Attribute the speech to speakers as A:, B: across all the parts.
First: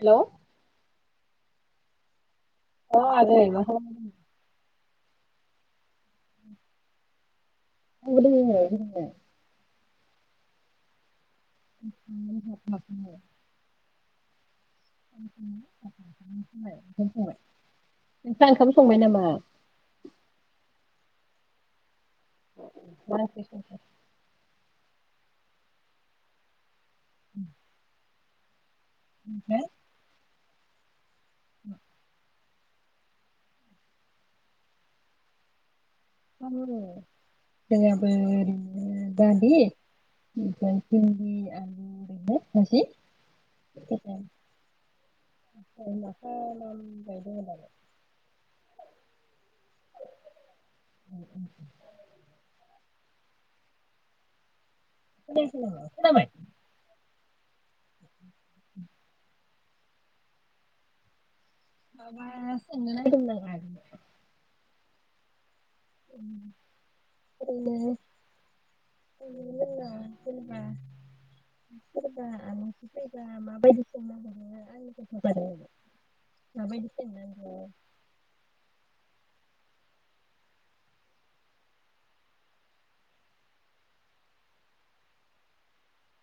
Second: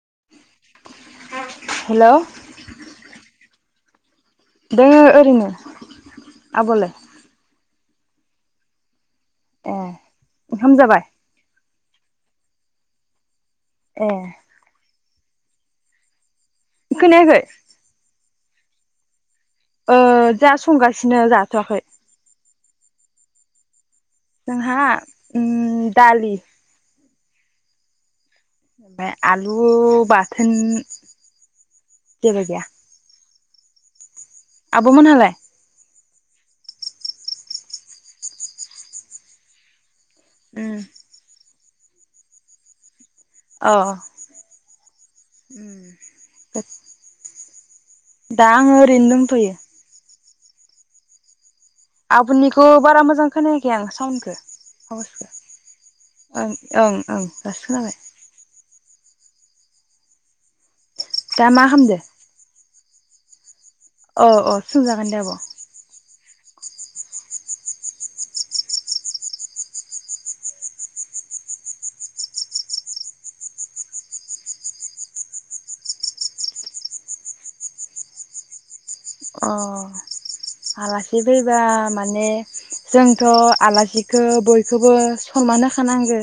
A: हेल'।
B: Hello.
A: औ।
B: दङो ओरैनो आब'वालाय?
A: [unintelligible]
B: ए ओंखाम जाबाय?
A: [unintelligible]
B: ए।
A: [inaudible]
B: खोनायाखै।
A: नोंस्रा ओंखाब संबाय नामा?
B: सिनो जाथ'वाखै।
A: मा ओंख्रि संखो?
B: जोंहा उम दालि।
A: [inaudible]
B: ओमफाय आलु
A: ओमफ्राय
B: बा धोन
A: [inaudible]
B: दोंना गैया? आब'मोनहालाय?
A: [unintelligible] जोंनियाबो ओरैनो दालि इमफ्राय
B: उम
A: भिन्दि आलु।
B: अ उम
A: [unintelligible] [unintelligible] [unintelligible]
B: दा आङो ओरैनो दंथ'यो। आबुनिखौ बारा मोजां खोनायाखै आं साउनखो? [unintelligible] ओं
A: खोनायाखै नामा खोनाबाय
B: ओं ओं दासो खोनाबाय। दा मा खामदो?
A: माबा सोंनो नायदोंमोन आं [unintelligible]
B: अ अ सोंजागोन दे आब'।
A: ओरैनो ओरैनो जेनेबा सोरबा आलासि फैबा माबायदि सोंनांगौ आंनो खोन्था दे माबादि सोंनांगौ?
B: अ आलासि फैबा माने जोंथ' आलासिखो बयखोबो सनमान होखानांगो।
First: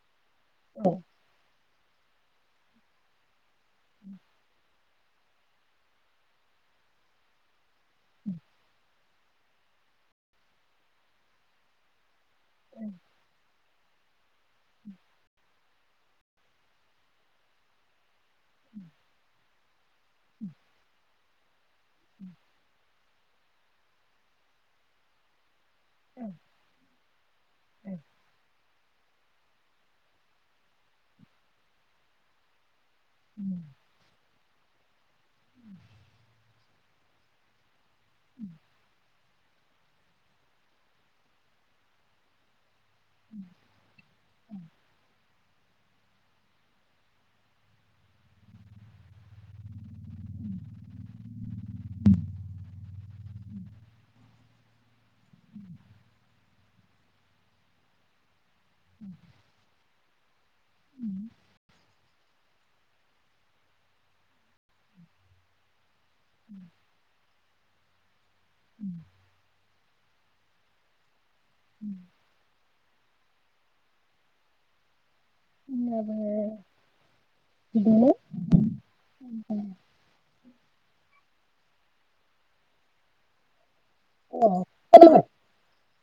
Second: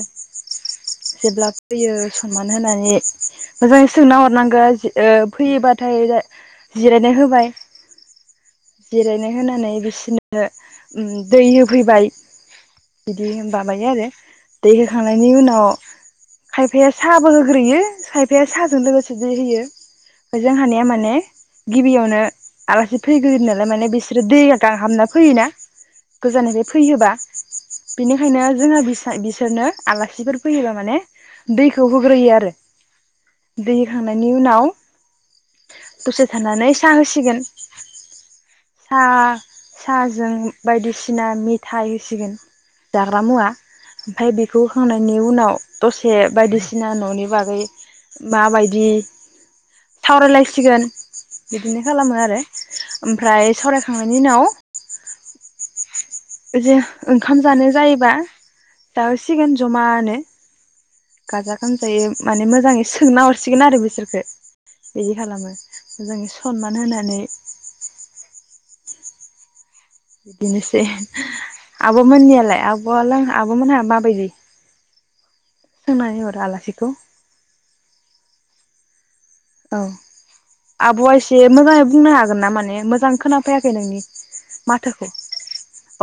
A: जोंनाबो
B: जेब्ला होयो सनमान होनानै मोजाङै सोंना हरनांगो ओ फैयोबाथाय जिरायनो होबाय।
A: उम
B: जिरायनो होनानै बिसोरनो दै होफैबाय। बिदि माबायो आरो दै होखांनायनि उनाव खायफाया साबो होग्रोयो खायफाया साजों लोगोसे दै होयो। ओमफाय जों हानिया माने गिबियावनो आलासि फैग्रोन नालाय माने बिसोरो दै गांहाबना फैयोना? गोजाननिफ्राय फैयोबा बेनिखायनो जोंहा बि सोरनो आलासिफोर फैयोबा माने दैखौ होग्रोयो आरो। दै होखांनायनि उनाव दसे थानानै सा होसिगोन। सा साहाजों बायदिसिना मिथाइ होसिगोन जाग्रा मुवा। आमफाय बेखौ होखांनायनि उनाव दसे बायदिसिना न'नि बागै माबायदि सावरायलायसिगोन बिदिनो खालामो आरो। ओमफ्राय सावरायखांनायनि उनाव जे ओंखाम जानो जायोबा जाहोसिगोन ज'मा नो। गाजा- गोमजायै माने मोजाङै सोंना हरसिगोन आरो बिसोरखौ बिदि खालामो। जों सनमान होनानै
A: उम।
B: बिदिनोसै। आब' मोननियालाय आब? बुङालां आब'मोनान आ मा बायदि? सोंनाय हराव आलासिखौ।
A: बिदिनो
B: औ आब'आ एसे मोजाङै बुंनो हागोन ना माने मोजां खोनाफैयाखै नोंनि?
A: अ
B: माथोखौ।
A: खोनाबाय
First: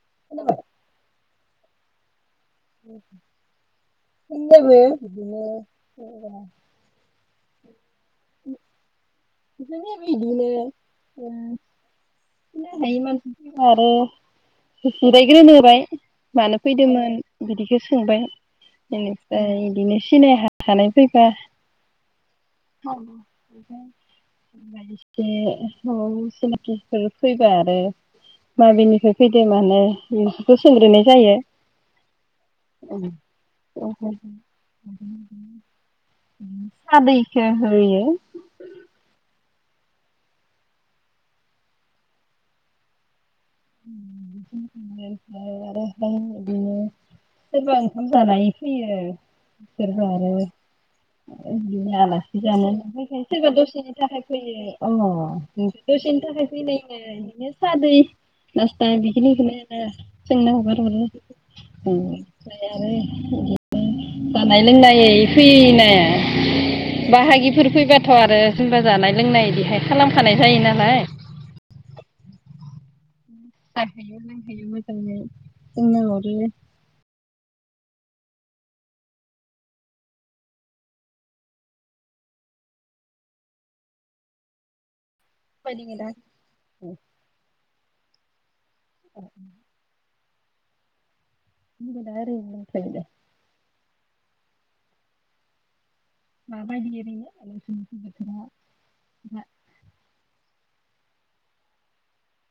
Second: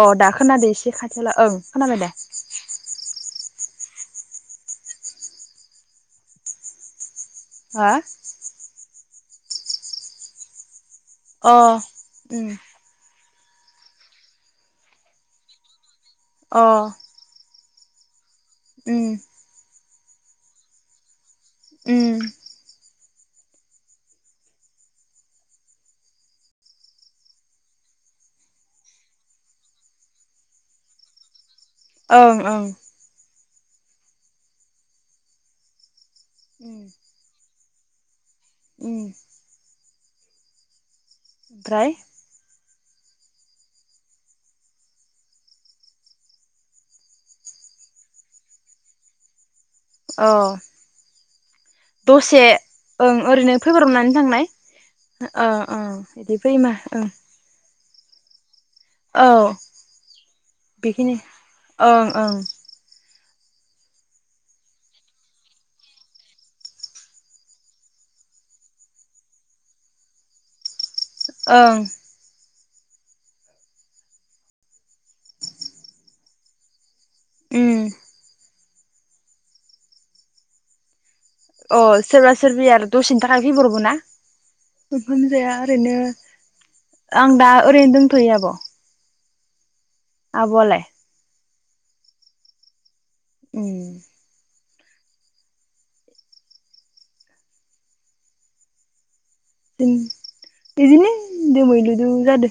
B: अ' दा खोनादों एसे खाथिआव ला, ओं खोनाबाय दे।
A: उम। [unintelligible]
B: हा?
A: बिदिनो-बिदिनो।
B: अ'
A: [unintelligible]
B: उम
A: [unintelligible] मानो
B: अ
A: फैदोंमोन? बिदि बेखौ सोंबाय?
B: उम
A: बेनिफ्राय इदिनो सिनाय हाखानाय फैबा
B: उम।
A: ायसेम [unintelligible] फैबा आरो माबेनिफ्राय फैदो मानो बेफोरखौ सोंग्रोनाय जायो।
B: ओं-ओं। उम
A: [inaudible] आदैखो [unintelligible]
B: उम ओमफ्राय
A: [inaudible] आरो बिदिनो सोरबा ओंखाम जानानै फैयो। सोरबा
B: अ
A: आरो आलासि
B: दसे
A: जानो
B: ओं
A: फैयो, सोरबा
B: ओरैनो
A: दसेनि
B: फैब्रबनानै
A: थाखाय
B: थांनाय
A: फैयो। अ'
B: ओं ओं
A: दसेनि
B: बिदि
A: थाखाय
B: फैयोमा
A: फैनायनो
B: ओं
A: बिदिनो सा-दै [unintelligible]
B: औ
A: जोंना हगार [unintelligible]
B: बेखिनि ओं ओं
A: ओमफ्राय आरो [unintelligible] जानाय लोंनाय फैयोना, बाहागिफोर फैबाथ' आरो जेनबा जानाय लोंनाय इदिहाय खालामखानाय जायो नालाय
B: ओं।
A: [inaudible]
B: उम अ सोरबा सोरबि आरो दसेनि थाखाय फैब्रबो ना? ओंखाम जाया
A: बायदि
B: ओरैनो
A: दा
B: आं दा ओरैनो दंथ'यो आब'।
A: [inaudible]
B: आब' आलाय?
A: [inaudible]
B: उम
A: माबायदि ओरैनो नोसिनिथिं बोथोरा [unintelligible]
B: [inaudible] बिदिनो दोमैलुलु जादो।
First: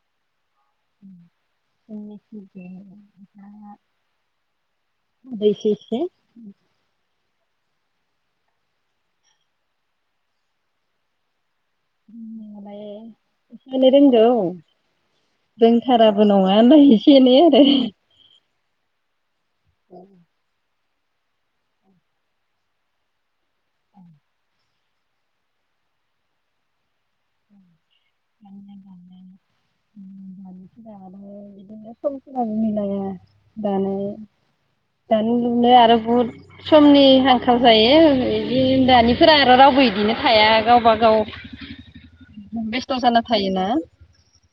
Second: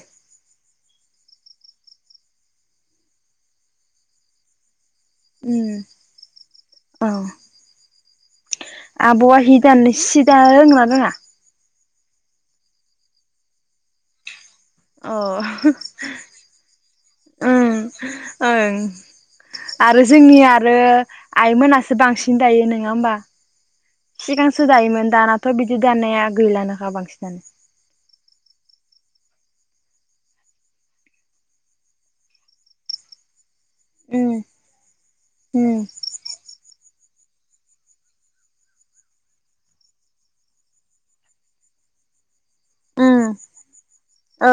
A: [inaudible]
B: उम औ
A: [unintelligible]
B: आब'आ हिदान सि दानो रोंगोना रोङा?
A: [inaudible] रोंगौ
B: अ
A: रोंथाराबो नङा नाथाय एसे एनै आरो
B: उम ओं आरो जोंनि आरो आइमोनासो बांसिन दायो नोङा होमबा सिगांसो दायोमोन दानाथ' बिदि दानाया गैलानोखा बांसिनानो।
A: [inaudible] दानाय
B: उम
A: दानो लुनाय
B: उम
A: आरो बहुद समनि आंखाल जायो इदि दानिफोरा आरो रावबो इदिनो थाया गावबा गाव [inaudible] जाना
B: उम
A: थायोना
B: औ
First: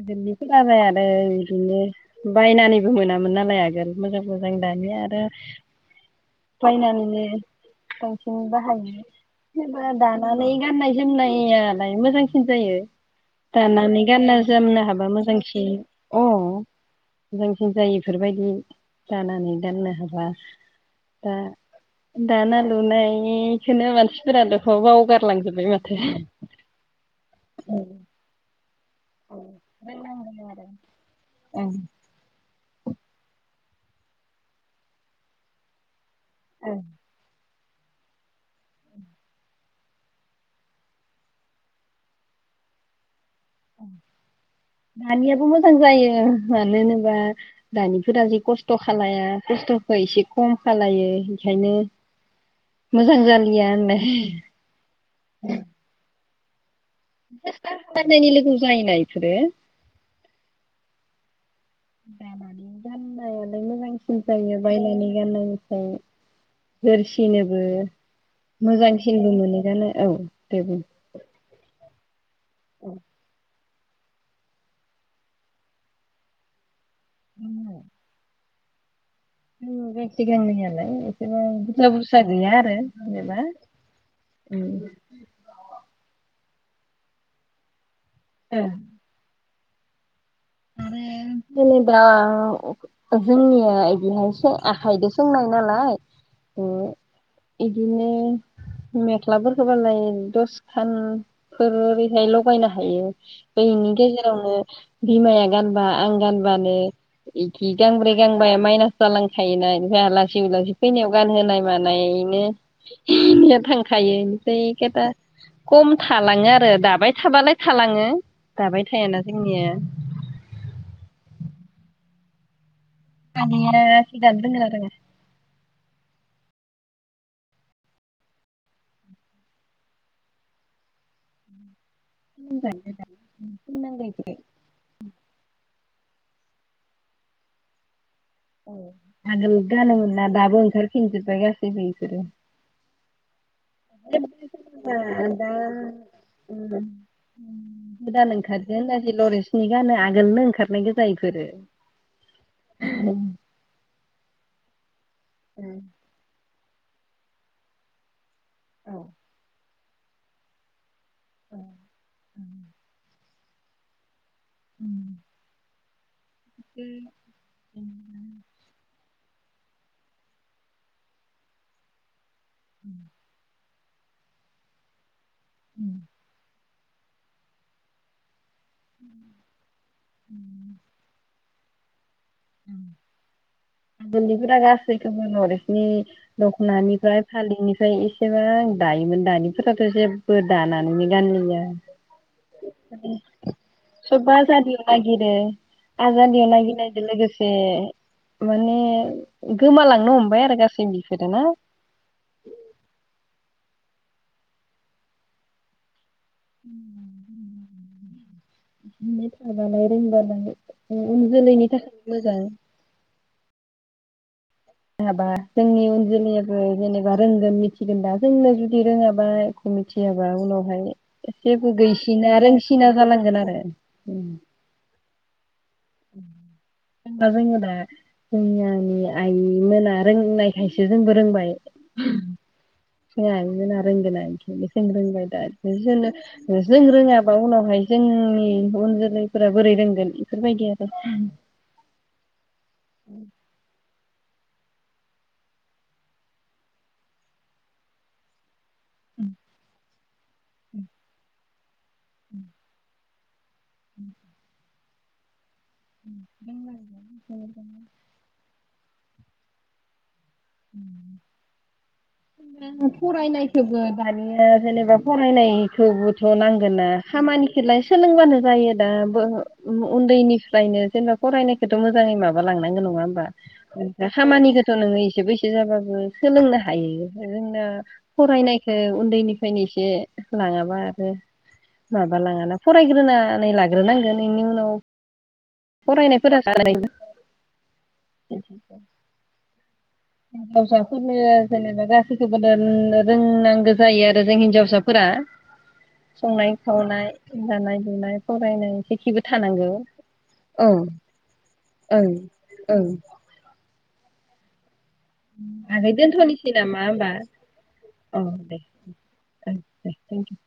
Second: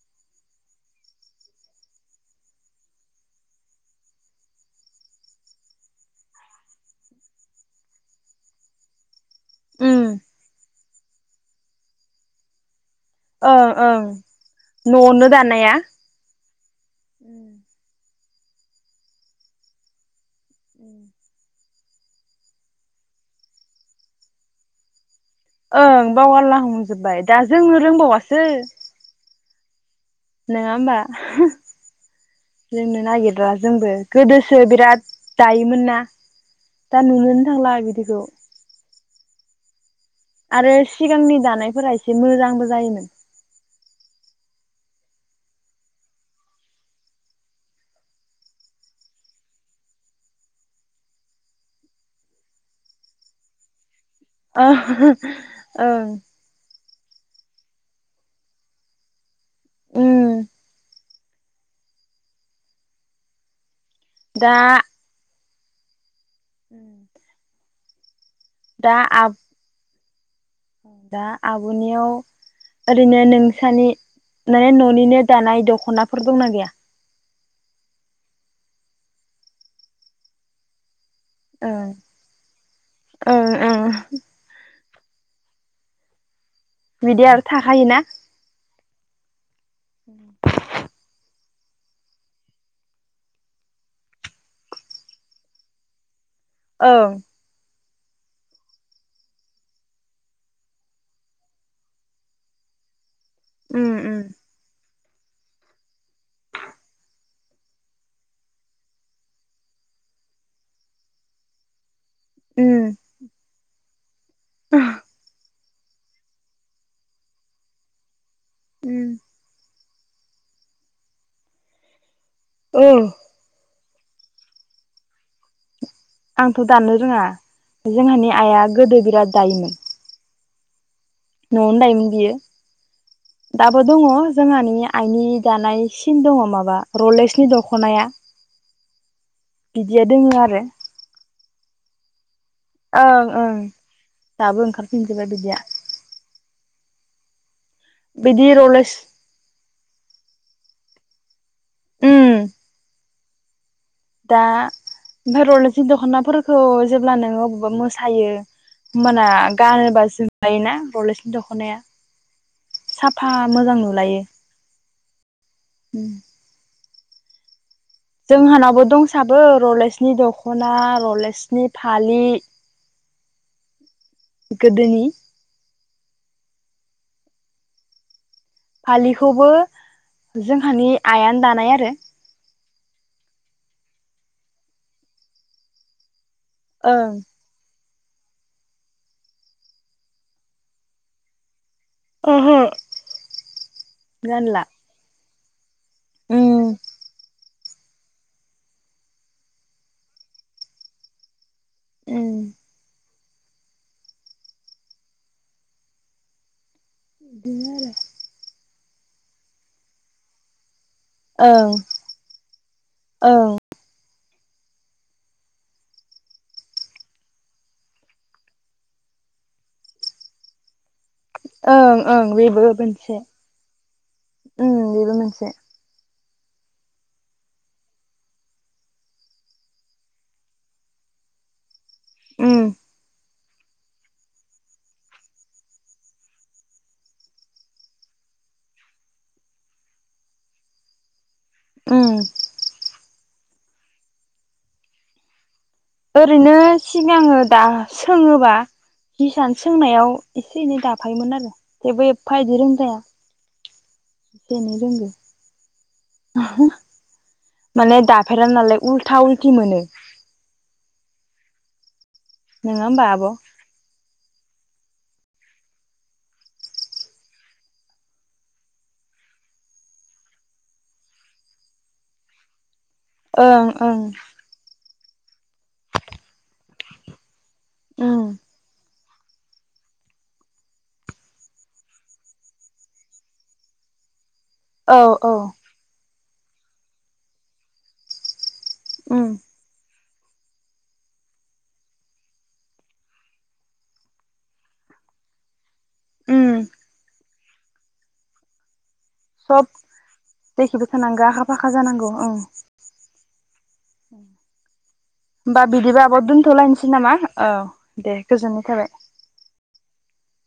A: आगोलनिफोरालाय आरो इदिनो बायनानैबो मोनामोन नालाय आगोल मोजां मोजां दानि आरो बायनानैनो बांसिन बाहायो। [inaudible]
B: उम
A: दानानैै गाननाय जोमनायालाय मोजांसिन जायो।
B: ओं
A: दानानै
B: ओं
A: गानना [unintelligible] हाबा
B: न'आवनो
A: मोजांसिन
B: दानाया
A: अ मोजांसिन जायो बेफोरबायदि दानानै दोननो हाबा दा दाना लुनायनिखौनो मानसिफोरा [unintelligible] बावगार
B: ओं बावगारला हांजोबबाय दा जोंनो
A: औ
B: रोंबावासो
A: रोंनांगौ आरो
B: नङा होमबा?
A: ओं
B: रोंनो नागिरला जोंबो गोदोसो बिराद दायोमोन ना
A: ओं
B: दा नुनो थांला बिदिखौ आरो सिगांनि दानायफोरा एसे मोजांबो जायोमोन
A: दानियाबो मोजां जायो मानो होनोबा दानिफोरा जि खस्थ' खालाया खस्थ'खौ एसे खम खालायो बेखायनो मोजां जालिया होनलाय
B: अ ओं
A: [unintelligible]
B: उम
A: दानानै गाननायानो मोजां सिन
B: दा
A: जायो बायनानै गाननायनि [unintelligible] होरसिनोबो
B: दा आ
A: मोजांसिनबो मोनो गाननो। औ दे बुं
B: दा आबो नियाव ओरनौ नों सानि ने न'निनो दानाय दख'नाफोर दंना गैया?
A: [inaudible] दङ गांसे गांनैयालाय ओ
B: ओं
A: बुरजा बुरजा गैया आरो जेनेबा
B: ओं ओं
A: ओम
B: बिदि आरो थाखायोना
A: ओं
B: [inaudible]
A: आरो जेनेबा जोंनिया इदिनो आखाइजों सोंनाय नालाय
B: ओं
A: दिनो मेख्लाफोरखौ बालाय दसखानफोर ओरैहाय लगायनो हायो।
B: उम
A: बेनि
B: उम
A: गेजेरावनो बिमाया गानबा आं गानबानो इखि गांब्रै गांबाया माइनास जालांखायोना ओमफ्राय आलासि उलासि फैनायाव गानहोनाय मानाय
B: उम
A: [unintelligible] थायो। [unintelligible] खम थालाङो आरो दाबाय थाबालाय थालाङो। दाबाय थायाना जोंनिया।
B: औ
A: [unintelligible] जि दानो रोंगोना रोंङा?
B: आंथ' दानो रोङा जोंहानि आइआ गोदो बिराद दायोमोन। न'आवनो दायोमोन यो
A: लोमजायो दासिम
B: दाबो दङ
A: नांलायबाय
B: जोंहानि आइनि दानाय सिन दङ माबा रलेक्सनि दख'नाया
A: औ आगोल गानो
B: बिदिया
A: मोनना
B: दोङो
A: दाबो
B: आरो
A: ओंखार फिनजोबबाय गासै बेफोरो
B: ओं ओं। दाबो ओंखारफिनजोबबाय बिदिया
A: [unintelligible] गोदान
B: बिदि
A: ओंखारदों
B: रलेक्स
A: दाजि लरेन्सनि गानो आगोलनो ओंखारनाय गो
B: उम
A: [unintelligible]
B: दा ओमफाय रलेक्स दखनाफोर खौ जेब्ला नोङो अब्बा मोसायो होमबाना गानोबासो जायोना [unintelligible] दख'नाया साब फा मोजां नुलायो।
A: उम
B: उम
A: उम
B: जोंहानावबो दंसाबो रलेेक्सनि दख'ना रलेेक्सनि फालि।
A: [inaudible]
B: गोदोनि
A: उम
B: फालिखौबो जोंहानि आइयानो दानाय [unintelligible]
A: [inaudible] गोदोनिफोरा गासैखौबो लरेक्सनि दख'नानिफ्राय फालिनि फ्राय एसेबां दायोमोन दानिफोराथ' जेबो दानानैनो गानलिया।
B: ओं
A: [inaudible] सब्बो
B: गानला
A: आजादि नागिरो। आजादियाव
B: उम
A: नागिरनायदो लोगोसे एसे माने गोमालांनो हमबाय आरो गासै बिफोरो ना?
B: उम
A: [inaudible]
B: बिनो आरो।
A: [unintelligible] इयुन जोलैनि
B: आरो
A: थाखायनो मोजां।
B: ओं
A: [unintelligible] बा जोंनि उन जोलैयाबो जेनेबा रोंगोन मिथिगोन दा जोंनो जुदि रोङाबा एख' मिथियाबा उनावहाय जेबो
B: ओं ओं
A: गैसिना
B: बेबो
A: रोंसिना
B: मोनसे
A: जालांगोन आरो।
B: से
A: [inaudible] जेनबा जोङो दा जोंनियानि आइ मोना रोंनायखायसो जोंबो रोंबाय। [unintelligible]
B: उम
A: मोना रोंगोना [unintelligible] जों रोंबाय दा [unintelligible] जों रोङाबा उनावहाय जोंनि उन जोलैफोरा बोरै रोंगोन इफोरबायदि आर [inaudible]
B: उम ओरैनो सिगाङो दा सोङोबा हिसान सोंनायाव एसे एनै दाफायोमोन आरो जेबो एफा इदि रोंद्राया। एसे एनै बुंदो माने दाफेरा नालाय
A: [unintelligible]
B: उल्था उलथि मोनो
A: अम
B: नङा होमबा आब'
A: फरायनायखौबो दायो अम ओ जेनेबा फरायनायखौबोथ नांगोना खामानिखोलाय सोलोंबानो जायो दा बो ओ उन्दैनिफ्रायनो जेनेबा फरायनायखौथ मोजाङै माबा लांनांगौ नङा। होबा
B: ओं ओं
A: खामानिखौथ' नोङो इ थेबैस जाबाबो सोलोंनो हायो। जोंना
B: उम
A: फरायनायखौ उन्दैनिफ्रायनो एसे लाङाबा आरो माबा लाङाना फरायग्रोनानै लाग्रोनांगोन।
B: औ औ
A: फोरा [unintelligible]
B: अम
A: हिनजावसाफोरनो जेनेबा गासैखौबो अम रोंनांगौ जायो आरो जों हिनजावसाफोरा। संनाय
B: उम
A: खावनाय दानाय लुनाय फरायनाय जेखिबो
B: सब
A: थानांगौ औ
B: जेखिबो थानांगौ आखा फाखा जानांगौ ओं। औ
A: आगै दोनथ'नोसै नामा हमबा अ दे
B: गोजोननाय थाबाय
A: ओम दे थेंकिउ।